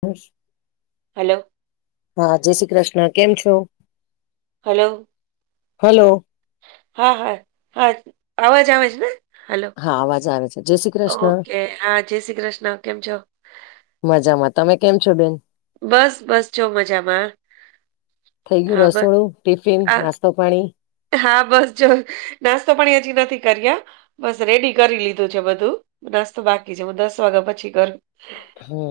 ખુશ હલ્લો? હા જય શ્રી કૃષ્ણ કેમ છો? હલો હલો હા હા હા અવાજ આવે છે ને હલો. હા અવાજ આવે છે. જય શ્રી કૃષ્ણ ઓકે હા જય શ્રી કૃષ્ણ કેમ છો? મજામાં તમે કેમ છો બેન? બસ બસ જો મજામાં [unintelligible] થઈ ગયું હા બસ રસોડું, ટિફિન, આ નાસ્તો.? પાણી હા બસ જો નાસ્તો પણ હજી નથી કર્યા. બસ રેડી કરી લીધું છે બધું નાસ્ તો બાકી છે હું દસ વાગ્યા પછી કર. હમ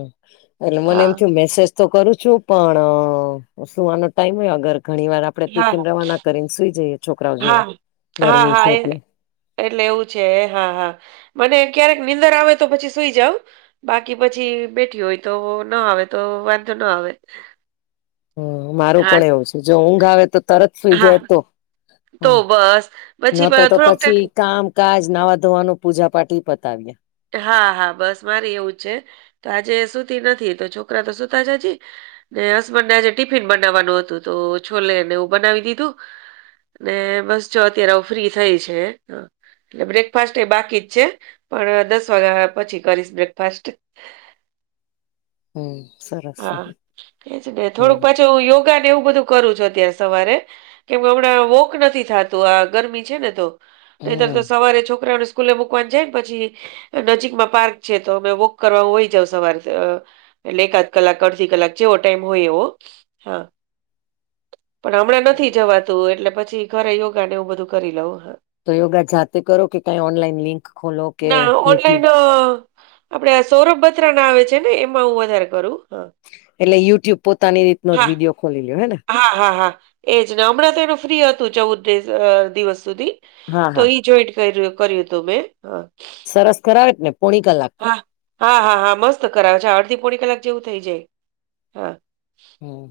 એટલે મને એમ થય મેસેજ તો કરું છું. પણ સુવાનો ટાઈમ હોય અગર ઘણી વાર આપણે હા ટિફિન રવાના કરીને સુઈ જઈએ છોકરાઓ જોડે હા હા ગરમી હા છે, એ એટલે એટલે એવું છે હા હા મને ક્યારેક નીંદર આવે તો પછી સુઈ જાવ. બાકી પછી બેઠી હોય તો ના આવે તો વાંધો ના આવે. હ મારું હા પણ એવું છે જો ઊંઘ આવે તો તરત સુઈ હા જાય તો [unintelligible] તો હમ બસ પછી બ નતો તો થોડોક પછી ટાઈમ કામ કાજ નાવા ધોવાનું પૂજા પાઠ પતાવ્યા. હા હા બસ મારી એવું જ છે તો આજે સુતી નથી. તો છોકરા તો સુતા જ હજી. ને હસબન્ડને આજે ટિફિન બનાવવાનું હતું તો છોલેને એું બનાવી દીધું. ને બસ જો અત્યારે આવું ફ્રી થઈ છે. એટલે બ્રેકફાસ્ટ એ બાકી જ છે પણ દસ વાગ્યા પછી કરીશ બ્રેકફાસ્ટ હમ સરરા હા એજ ને થોડુંક પાછું હ યોગા ને એવું બધું કરું છું અત્યારે સવારે કેમ કે હમણાં વોક નથી થતું આ ગરમી છે ને તો નહીતર તો હમ સવારે છોકરાઓને સ્કૂલે મૂકવાની જાયમ પછી નજીકમાં પાર્ક છે તો અમે વોક કરવાનું હોય જાવ સવારે એટલે એકાદ કક અડધી કલાક જેવો ટાઈમ હોય એવો હા [unintelligible] પણ હમણાં નથી જવા એટલે પછી ઘરે યોગા ને એવું બધું કરી લઉવં હ. તો યોગા જાતે કરો કે કઈ ઓનલાઈન લિંક ખોલો કે ના યુટ્યુબ? ઓનલાઈન આપડે આ સૌરભ બત્રા ના આવે છે ને એમાં હું વધારે કરું હા. એટલે યુટ્યુબ પોતાની રીતનો હા જ હા. વિડીિયો ખોલી લ્યો હે ને? હા હા હા એજ ને હમણાં તો એનું ફ્રી હતું ચૌદ દિવસ સુધી. હા તો હા ઈ જોઈન્ટ કર કર્યું હતું મેં હ. સરસ કરાવે ને પોણી કલાક? હા હા હા હા મસ્ત કરાવે છે અડધી પોણી કલાક જેવું થઇ જાય હા. હમ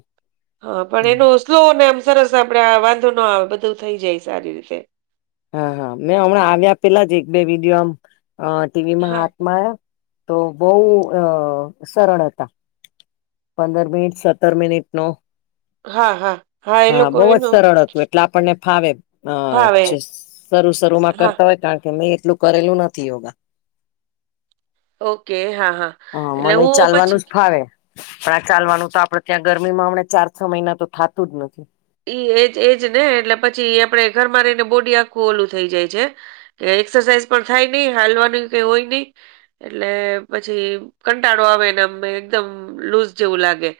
હા પણ હમ એનો સ્લો ને એમ સરસ આપડે વાંધો ન આવે બધું થઈ જાય સારી રીતે હા હા મેં હમણાં આવ્યા પેલા જ એક બે વિડીયો આમ ટીવીમાં હા, હાથમાંર્યા તો બહુ અ સરળ હતા. પંદર મિનિટ સત્તર મિનિટ નો હા, હા. એ [unintelligible] હા લોકો બહુ જ એનું સરળ હતું. એટલે આપણને ફાવે અ ભાવે. શરૂુ શરૂમાં હા, કરતા હોય કારણ કે મે એટલું ઘરેલું નથી યોાગા ઓકે હા હા હ એટલે મને હું ચાલવાનું પછી જ ફાવે પણ આ ચાલવાનું તો આપડે ત્યાં ગરમીમાં હમણા ચાર છ મહિના તો થતું જ નથીવ ઈ એજ એજ ને એટલે પછી આપડે ઘરમાં રહીને બોડી આખું ઓલું થઈ જાય છે. કે એક્સરસાઇઝ પણ થાય નહી હાલવાનું કઈ હોય નહી. એટલે પછી કંટાળો આવેને અ એકદમ લુઝ જેવું લાગે.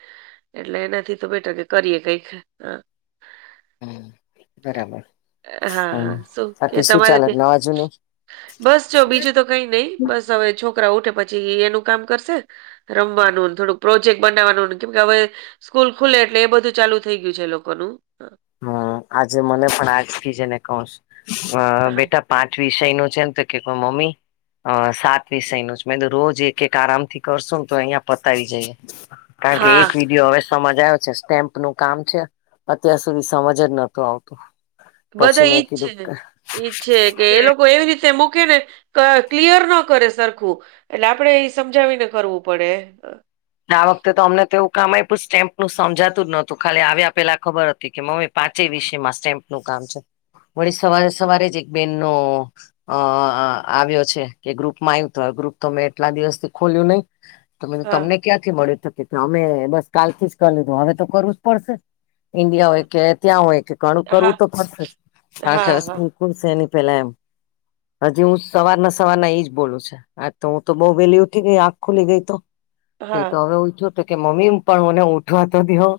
એટલે એનાથી તો બેટર કે કરીએ કઈ. હ હમ બરાબર. હા હમ હા શું કે બાકી શું ચાલે તમારે? નવા જુની બસ ચ બીજું તો કઈ નઈ, બસ હવે છોકરા ઉઠે પછી એનું કામ કરશે. રમવાનું થોડુંક પ્રોજેક્ટ બનાવાનું કેમ હવે સ્કૂલ ખુલે એટલે એ બધું ચાલુ થઇ ગયુ. યું છે લોકોનું? હમ આજે મને પણ આજ થી જને કઉ છુ અ હા બેટા પાંચ વિષય નું છેને તે કે પણ મમ્મી અ સાત વિષય નુ જ મે રોજ એક એક આરામ થી કરશું ને તો અહિયાયા પતાવી જઈએ. કારણ કે હા એક વિડીયો હવે સમજ આવ્યો છે સ્ટેમ્પનું કામ છે અત્યારે- - તે સમજ જ નોતુ આવતુ. બધા ઈજ છે ને ઈજ છે કે એ લોકો એવી રીતે મૂકે ને- - ક ક્લિયર ન કરે સરખું એટલે આપડે એ સમજાવીને કરવું પડે. આ વખતે તો અમને તો એવુ કામમાં એલું સ્ટેમ્પ નું સમજાતું જ નહોતું ખાલી આવ્યા પેલા ખબર હતી કે મ- - પાંચે વિષ માં સ્ટેમ્પનું કામ છે વળી સવારે સવારે જ એક બેન નો- - અ આવ્યો છે કે ગ્રુપમાં આવ્યું તો ગ્રુપ તો મેં એટલા દિવસથી ખોલ્યું નહી. મે હા તમને ક્યાંથી મળ્યું તો કે અમે બસ કાલથી જ કરી લીધું હવે તો કરવું જ પડશે. ઈન્ડિયા હોય કે ત્યાં હોય કે ઘણું હા કરવું તો પડશે કારણ હા હા કે- - ખુલશે એની પહેલા એમ. હજી હું સવાર ના સવારના એઈજ બોલું છ આ તો હું તો બઉુ વહેલી ઉઠી ગઈ આંખ ખુલી ગઈ તો- - તો હા હવે ઉઠજો તો કે મમ્મી પણ ઓને ઉઠવાતો તો દેયૌ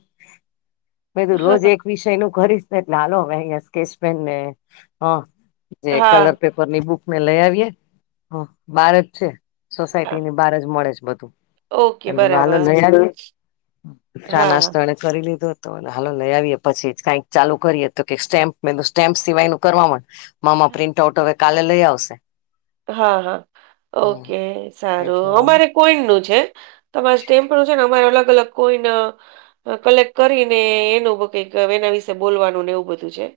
મે કીધું રોજ હા એક- - વિષય નું કરીશ ને એટલે હાલો હવે અહંયા સ્કેચ પેન ને હ જે કલર હા પેપર- - ઉપરની બુક ને લઈ આવીયે હ બહાર જ છે સોસાયટી ને બહાર જ મળે જ બધું- - ઓકે બરાબર ચા હા નાસ્તા હા ને. કરી લીધો હતો અને હાલો લઈ આવીએ પછી જ કઈક ચાલુ કરીએ તો સ્ટેમ્પ મે સ્ટેમ્પ સિવાય નું કરવા- - મામા પ્રિન્ટ આઉટ હવે કાલે લઈ આવશે. હા હા હમ ઓકે એટલે સારું અમારે કોઈડ નું છે. તમારે સ્ટેપ નુ છે અમારે અલગ અલગ કોઈને- - કલેક્ટ કરીને એનું કઈક એના વિશે બોલવાનું ને એવું બધું છે.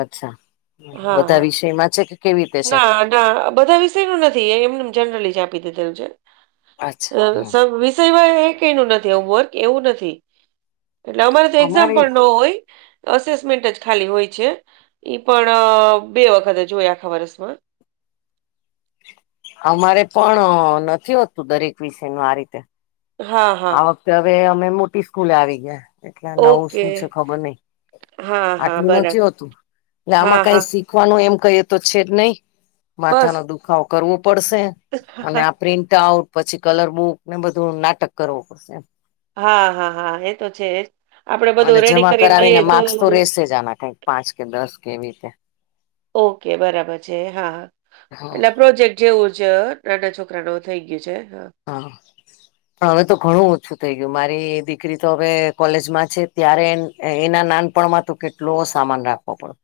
અચ્છા હા બધા હા વિષયમાં છે કે? કેવી રીતે છે ના ના બધા વિષય નુ નથી એમને જનરલી જ આપી દીધેલું છે. અચ્છા અ વિષયમાં એ કઈ ન નથી એ વર્ક એવું નથી. એટલે અમારે તો એક્ઝામ પણ ન હોય- - અસેસમેન્ટ જ ખાલી હોય છે ઈ પણ બે વખત જોય આખા વર્ષમાં. અમારે પણ નથી હોતું દરેક વિષય ન આ રીતે. હા આ હા. વખતે હવે અમે મોટી સ્કૂલ આવી ગયા. એટલે આ નવું ઓકે શું છે ખબર નઈ હા હા આટલું બરાબર નથી હોતું હા આમાં કઈ હા શીખ- - શીખવાનું એમ કહી તો છે જ નહી માથા નો દુખાવો કરવો પડશે. હ અને હા. આ પ્રિન્ટ આઉટ પછી કલર બુક ને બધું નાટક કરવું પડશે એમ. હા હા હા એ તો છે જ આપડે બધું અને રેડી જમા કરીને લઈએ કરાવીને માર્ક્સ તો રેશે જ આના કઈક- - પાંચ કે દસ કે એવી રીતે- - ઓકે બરાબર છે હા હા એટલે પ્રોજેક્ટ- - જેવું જ નાના છોકરા નુ થઇ ગયું છે હ- - હા. પણ હવે તો ઘણું ઓછું થઈ ગયું મારી દીકરી તો હવે કોલેજમાં છે ત્યારે- - એના નાનપણમાં તો કેટલો સામાન રાખવો પડતો.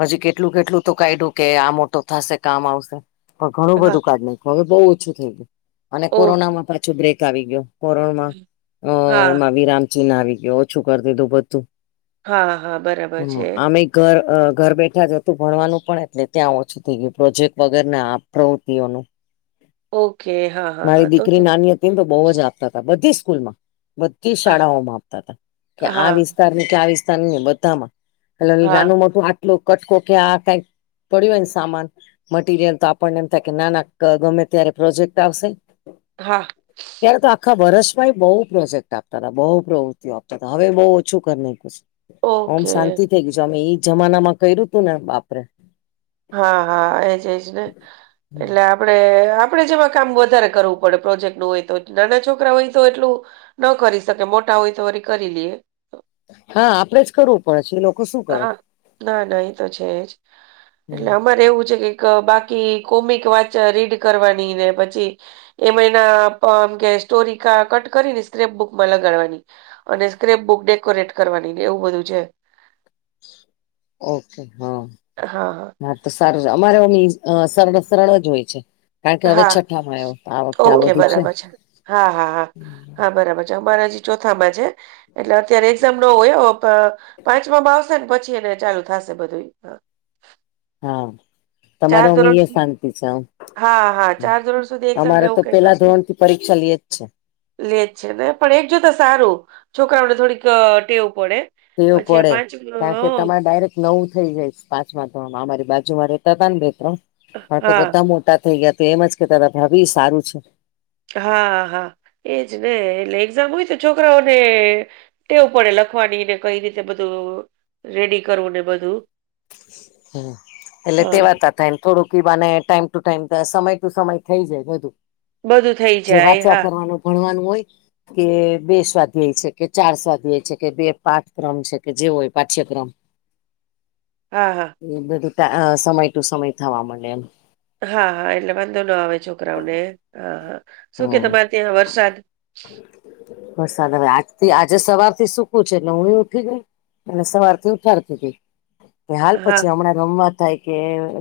હજી કેટલું કેટલું તો કાયડું કે આ મોટો થશે કામ આવશે- - પણ ઘણું હા બધું કાઢ નાખ્યું હવે બહુ ઓછું થઈ ગયું. અને ઓકે કોરોનામાં પાછું બ્રેક આવી ગયો કોરોમાં અ હા, એમાં વિરામ- - છી ના આવી ગયો ઓછું કરતીધું બધું હા, હા, બરાબર છે. આમે- - ઘર ઘર બેઠા જતું ભણવાનું પણ એટલે ત્યાં ઓછું થઈ ગયું પ્રોજેક્ટ વગેર ના પ્રવૃતિઓનું- - ઓકે હા. હા, મારી હા, તો તો દીકરી નાની હતી તો બહુ જ આપતા હતા બધી સ્કૂલમાં- - બધી હા, શાળાઓમાં આપતા હતા કે આ હા, વિસ્તારની કે આ વિસ્તારને બધામાં- - હ હા, નાનું મોટું આટલું કટકો કયા કઈ પડ્યું હોયને સામાન મટીરિયલ તો આપણને એમ થાય કે નાના ગમે ત્યારે પ્રોજેક્ટ આવશે હા ત્યારે તો આખા વર્ષમાં બહુ પ્રોજેક્ટ આપતા હતા બહુ પ્રવૃત્તિઓ આપતા હતા હવે બહુ ઓછું કર હમ ઓકે, શાંતિ થઇ ગય છું અમે એઈ જમાના માં કર્યું તું ને બાપરેે હા હા એજ એજ ને એટલે આ પડે આપડે જેમાં કામ વધારે કરવું પડે પ્રોજેક્ટ નું હોય તો નાના છોકરા હોય તો એટલું ન કરી શકે મોટા હોય તો વરી કરી લઈએ હા આપડે જ કરવું પડશે એ લોકો શું કરે હા ના ના એ તો છેજ એટલે અમારે એવું છે કે ક બાકી કોમિક વાચ રીડ કરવાની ને પછી એમાં એનામ કે સ્ટોરી કટ કરી ને સ્ક્રેપ્ટ બુકમાં લગાડવાની અને સ્ક્રેપ બુક ડેકોરેટ કરવાની એવું બધું છે ઓકે હા હા હા તો સારું અમારેની સરળ સરળ જ હોય છે કારણ કે હવે હા છઠ્ઠામાં આવ્યો તો આ વખતે આ ઓકે બધું બરાબર છે હા હા હા હા બરાબર છે અમારા હજી ચોથા માં છે એટલે અત્યારે એક્ઝામ ન હોય પાંચમામાં આવશે ને પછી એને ચાલુ થશે બધું હા ચાર તમારે અમે ધોરણ સુ શાંતિ છેમ હા હા ચાર ધોરણ સુધી એક્ઝામ ને અમારે તો એવું કઈ પેલા ધોરણ થી પરીક્ષા લઈએ છે લેજ છે ને પણ એક જોતા સારું છોકરાઓને થોડીક ટેવું પડે ટેવ પછી આ પડે પાંચ કારણ કે હમ, તમારે ડાયરેક્ટ નવું થઈ જાય પાંચ તો અમારી બાજુમાં રહેતા હતા ને બે ત્રણ હા તો બધા મોટા થઇ ગયા તો એમજ કે તા ભાભી સારું છે હા હા એજ ને એટલે એક્ઝામ હોય તો છોકરાઓને ટેવ પડે લખવાની ને કઈ રીતે બધું રેડી કરવું ને બધું હા એટલે હા તેવાતા તા એમ થોડુંકને ટાઈમ ટુ ટાઈમ સમય ટુ સમય થઈ જાય બધું બધું થઈ જે જાય વાંચયા હા કરવાનું ભણવાનું હોય કે બે સ્વાધ્યાય છે કે ચાર સ્વાધ્યાય છે કે બે પાંચ ક્રમ છે કે જેવો હોય પાચ્યક્રમ હા હા એ બધું સમય ટુ સમય થવા મળે એમ હા હા એટલે વાંધો ના આવે છોકરાઓને હા હા શું કે હમ તમારે ત્યાં વરસાદ વરસાદ હવે આજથી આજે સવારથી સુકું છે એટલે હું ઉઠી ગઈ એટ સવાર થી ઉઠારતી ગઈ કે હાલ હા પછી હમણાં રમવા થાય કે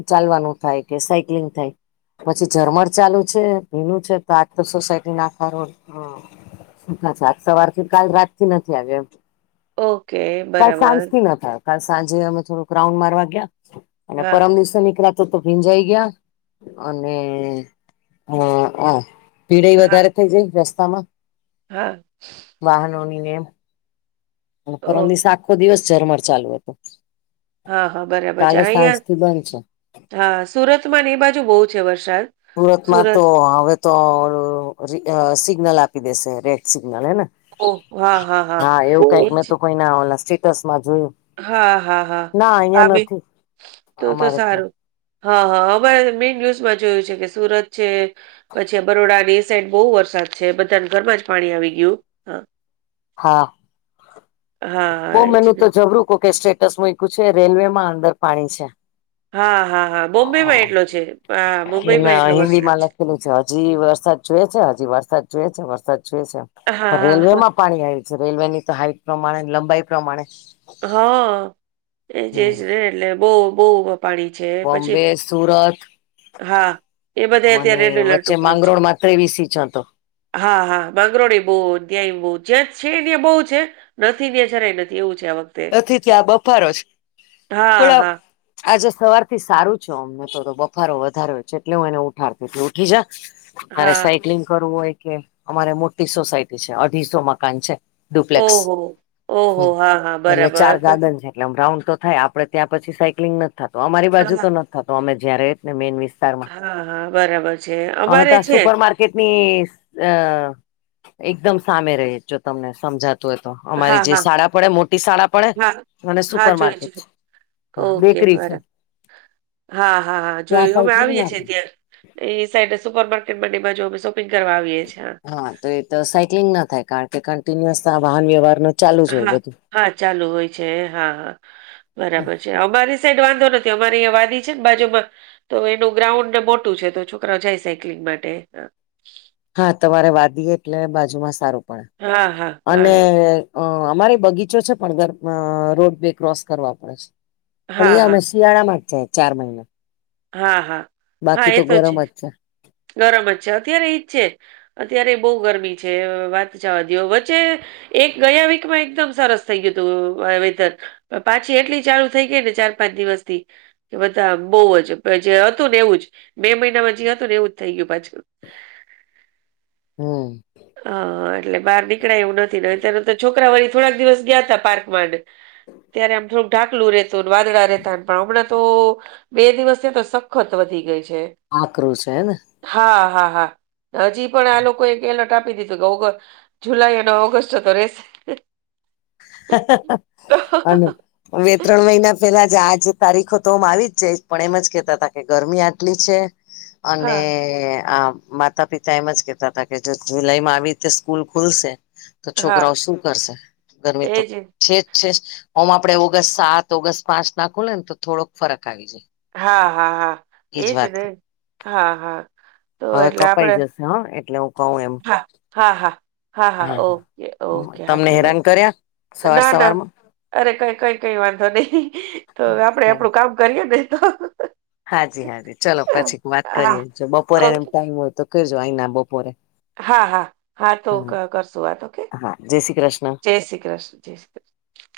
ચાલવાનું થાય કે સાયકલિંગ થાય પછી ઝરમર ચાલુ છે ભીનું છે તો આજ તો સોસાયટી આખો રોડ સુખા છે આજ સવાર કાલ રાતથી નથી આવ્યા એમ ઓકે [unintelligible] બરાબર કાલ સાંજે અમે થોડુંક રાઉન્ડ મારવા ગયા અને હા પરમ દિવસે નીકરા તો તો ભીંજાઈ ગયા અને હ પીડાઈ હા વધારે થઈ જાય રસ્તામાં હા વાહનોની ને એમ પરમ દિવસ ઓકે આખો દિવસ ઝરમર ચાલુ હતું હા હા બરાબર છે કાલે સાંજ અહિયાં થી બંધ છે હા સુરતમાં એ બાજુ બહુ છે વરસાદ સુરતમાં તો સુરત હવે તો સિગ્નલ આપી દેશે રેડ સિગ્નલ હેને ઓહ! હા, હા એ એવું કઈક ઓહ! મેં તો જ કોઈ ના ઓ સ્ટેટસ માં જોયું હા હા હા ના અહિયાં આવે નથી તો તો અમારે ત્યાં સારું હા હા અમારે મેય ન્યુઝમાં જોયું છે કે સુરત છે પછી બરોડા ની સાઈડ બહુ વરસાદ છે બધા ઘરમાં જ પાણી આવી ગયું હા હા હા, બહુ એ મેન જ તો ને. જબરું કો કે સ્ટેટસ છે રેલવે માં અંદર પાણી છે હા, હા, હા. બોમ્બેમાં એટલો છે. હા, મુંબઈમાં એ એટલો હિન્દી વરસાદ માં લખેલું છે હજી વરસાદ જોએ છે હજી વરસાદ જોએ છે વરસાદ જોએ છે પણ હા, હા, રેલવેમાં પાણી આવ્યું છે રેલવે ની તો હાઈટ પ્રમાણે લંબાઈ પ્રમાણે હા એ હમ જેજ ને એટલે બહુ બહુ પાણી છે પછી બોમ્બે સુરત હા એ બધા અને અત્યારે રેડ એલર્ટ વચ્ચે ઉપર છે. માંગરોળમાં ત્રેવીસ ઇંચ હતો. હા હા માંગરોડ બહુ ત્યાંય બહુ જ્યાં છે ત્યાં બહુ છે નથી દે જરાય નથી એવું છે આ વખ નથી ત્યાં બફારો છે હા, પણ આ હા, આજે સવાર થી સારું છે અમને તો બફારો વધારે છે એટલે હું એને ઉઠાડતી ઉઠી જા મારે હા. સાયક્લિંગ કરવું હોય કે અમારે મોટી સોસાયટી છે, અઢીસો મકાન છે. ડુપ્લેક્સ ઓહો ઓહો હા હા એટલે ચાર બરાબર તો ગાર્ડન છે એટલે આમ રાઉન્ડ તો થાય આપે ત્યાં પછી સાયક્લિંગ નથી થાતુ અમારી બાજુ હા, તો નથી થાતું અમે જ્યા રેય ને મેન વિસ્તારમાં હા, હા બરાબર છે. અમે અમારે ત્યા છે. સુપર માર્કે કેટ ની એકદમ સામે રય જો તમને સમજા તું હોય તો હા, અમારી જે હા, શાળા પડે મો ટી શાળા પડે હા, અને હા, સુપર જોયું, માર્કેટ જોયું. છે, ઓકે બેકરી છે. બરા હા હા હા ત્યાં જોયું અમે સાયકલિંગ આવીએ ના છીએ થાય ત્યા એ સાઈડે સુપર માર્કેટ બાજુ અમે શોપિંગ કરવા આવીએ છીએ હા તો એ તો સાયક્લિંગ ના થાય કારણ કે કન્ટિન્યુઅસ વાહન વ્યવહાર તો ચાલુ જ હોય હા, બધું હા ચાલુ હોય છે હા હા બરાબર છે અમારી સાઈડ વાંધો નથી અમારી અહીંયા વાડી છે ને બાજુમાં તો એનું ગ્રાઉન્ડ મોટું છે તો છોકરા ઓ જાય સાયક્લિંગ માટે હા તમારે વાડી એટલે બાજુમાં સારું પણ હા, અને હા. અ અમારે બગીચો છે પણ ઘર રોડવેે ક્રોસ કરવા પડે છે પણ હા, એ અમે હા. શિયાળા માજ જાય ચાર મહિના હા હા બાકી તો ગરમ જ છે ગરમ જ છે અત્યારે એજ છે અત્યારે બહુ ગરમી છે વાત જાવા દયો વચ્ચે એક ગયા વીક માં એકદમ સરસ થઈ ગયું હતું વેતન પાછી એટલી ચાલુ થઈ ગઈ ને ચાર પાંચ દિવસ થી કે બધા બહુ જ જે હતું ને એવું જ બે મહિનામાં જે હતું ને એવું થઈ ગયું પાછું હમ હા એટલે બહાર નીકળાય એવું નથી ને તેનું તો છોકરાઓ થોડાક દિવસ ગયા હતા પાર્ક મા ને ત્યારે આમ થોડુંક ઢાકેલું રહેતું અને વાદળા રહેતા પણ હમણાં તો બે દિવસ તો સખત વધી ગઈ છે. આક્રોશ હે ને હા હા હા હજી પણ આ લોકોએ એલર્ટ આપી દીધું કે ઓગ જુલાઈ અને ઓગસ્ટ તો રેસે. હ હ હ અને બે ત્રણ મહિના પેલા જ આજ તારીખો તો આમ આવી જ જાય પણ એમ જ કેતા હતા કે ગરમી આટલી છે અને હા આ માતા પિતા એમ જ કેહેતા હતા કે જો જુલાઈ માં આવી રીતે સ્કૂલ ખુલશે તો હા છોકરાઓ શું કરશે ગરમી એજ છેજ છે હું આપડે ઓગસ્ટ સાત ઓગસ્ટ પાંચ નાખું લે ને તો થોડોક ફરક આવી જાય. હા હા હા એજ ને, હા હા તો હવે એટલે કપાઈ આપડે જશે હા એટલે હું કહું એમ. હા હા હા હા હા ઓકે ઓકે હા તમને કઈ વાત હેરાન કર્યા સવાર ના ના. સવારમાં અરે કઈ કઈ કઈ વાંધો નહી તોવે આપડે ચાલો આપણું કામ કરીએ ને તો. હાજી હાજી ચલો પછી વાત હા કરીએજો બપોરેને ઓકે ટાઈમ હોય તો કરજો અહી ના બપોરે. હા હા હા તો કરશું વાત ઓકે હા જય શ્રી કૃષ્ણ જય શ્રી કૃષ્ણ જય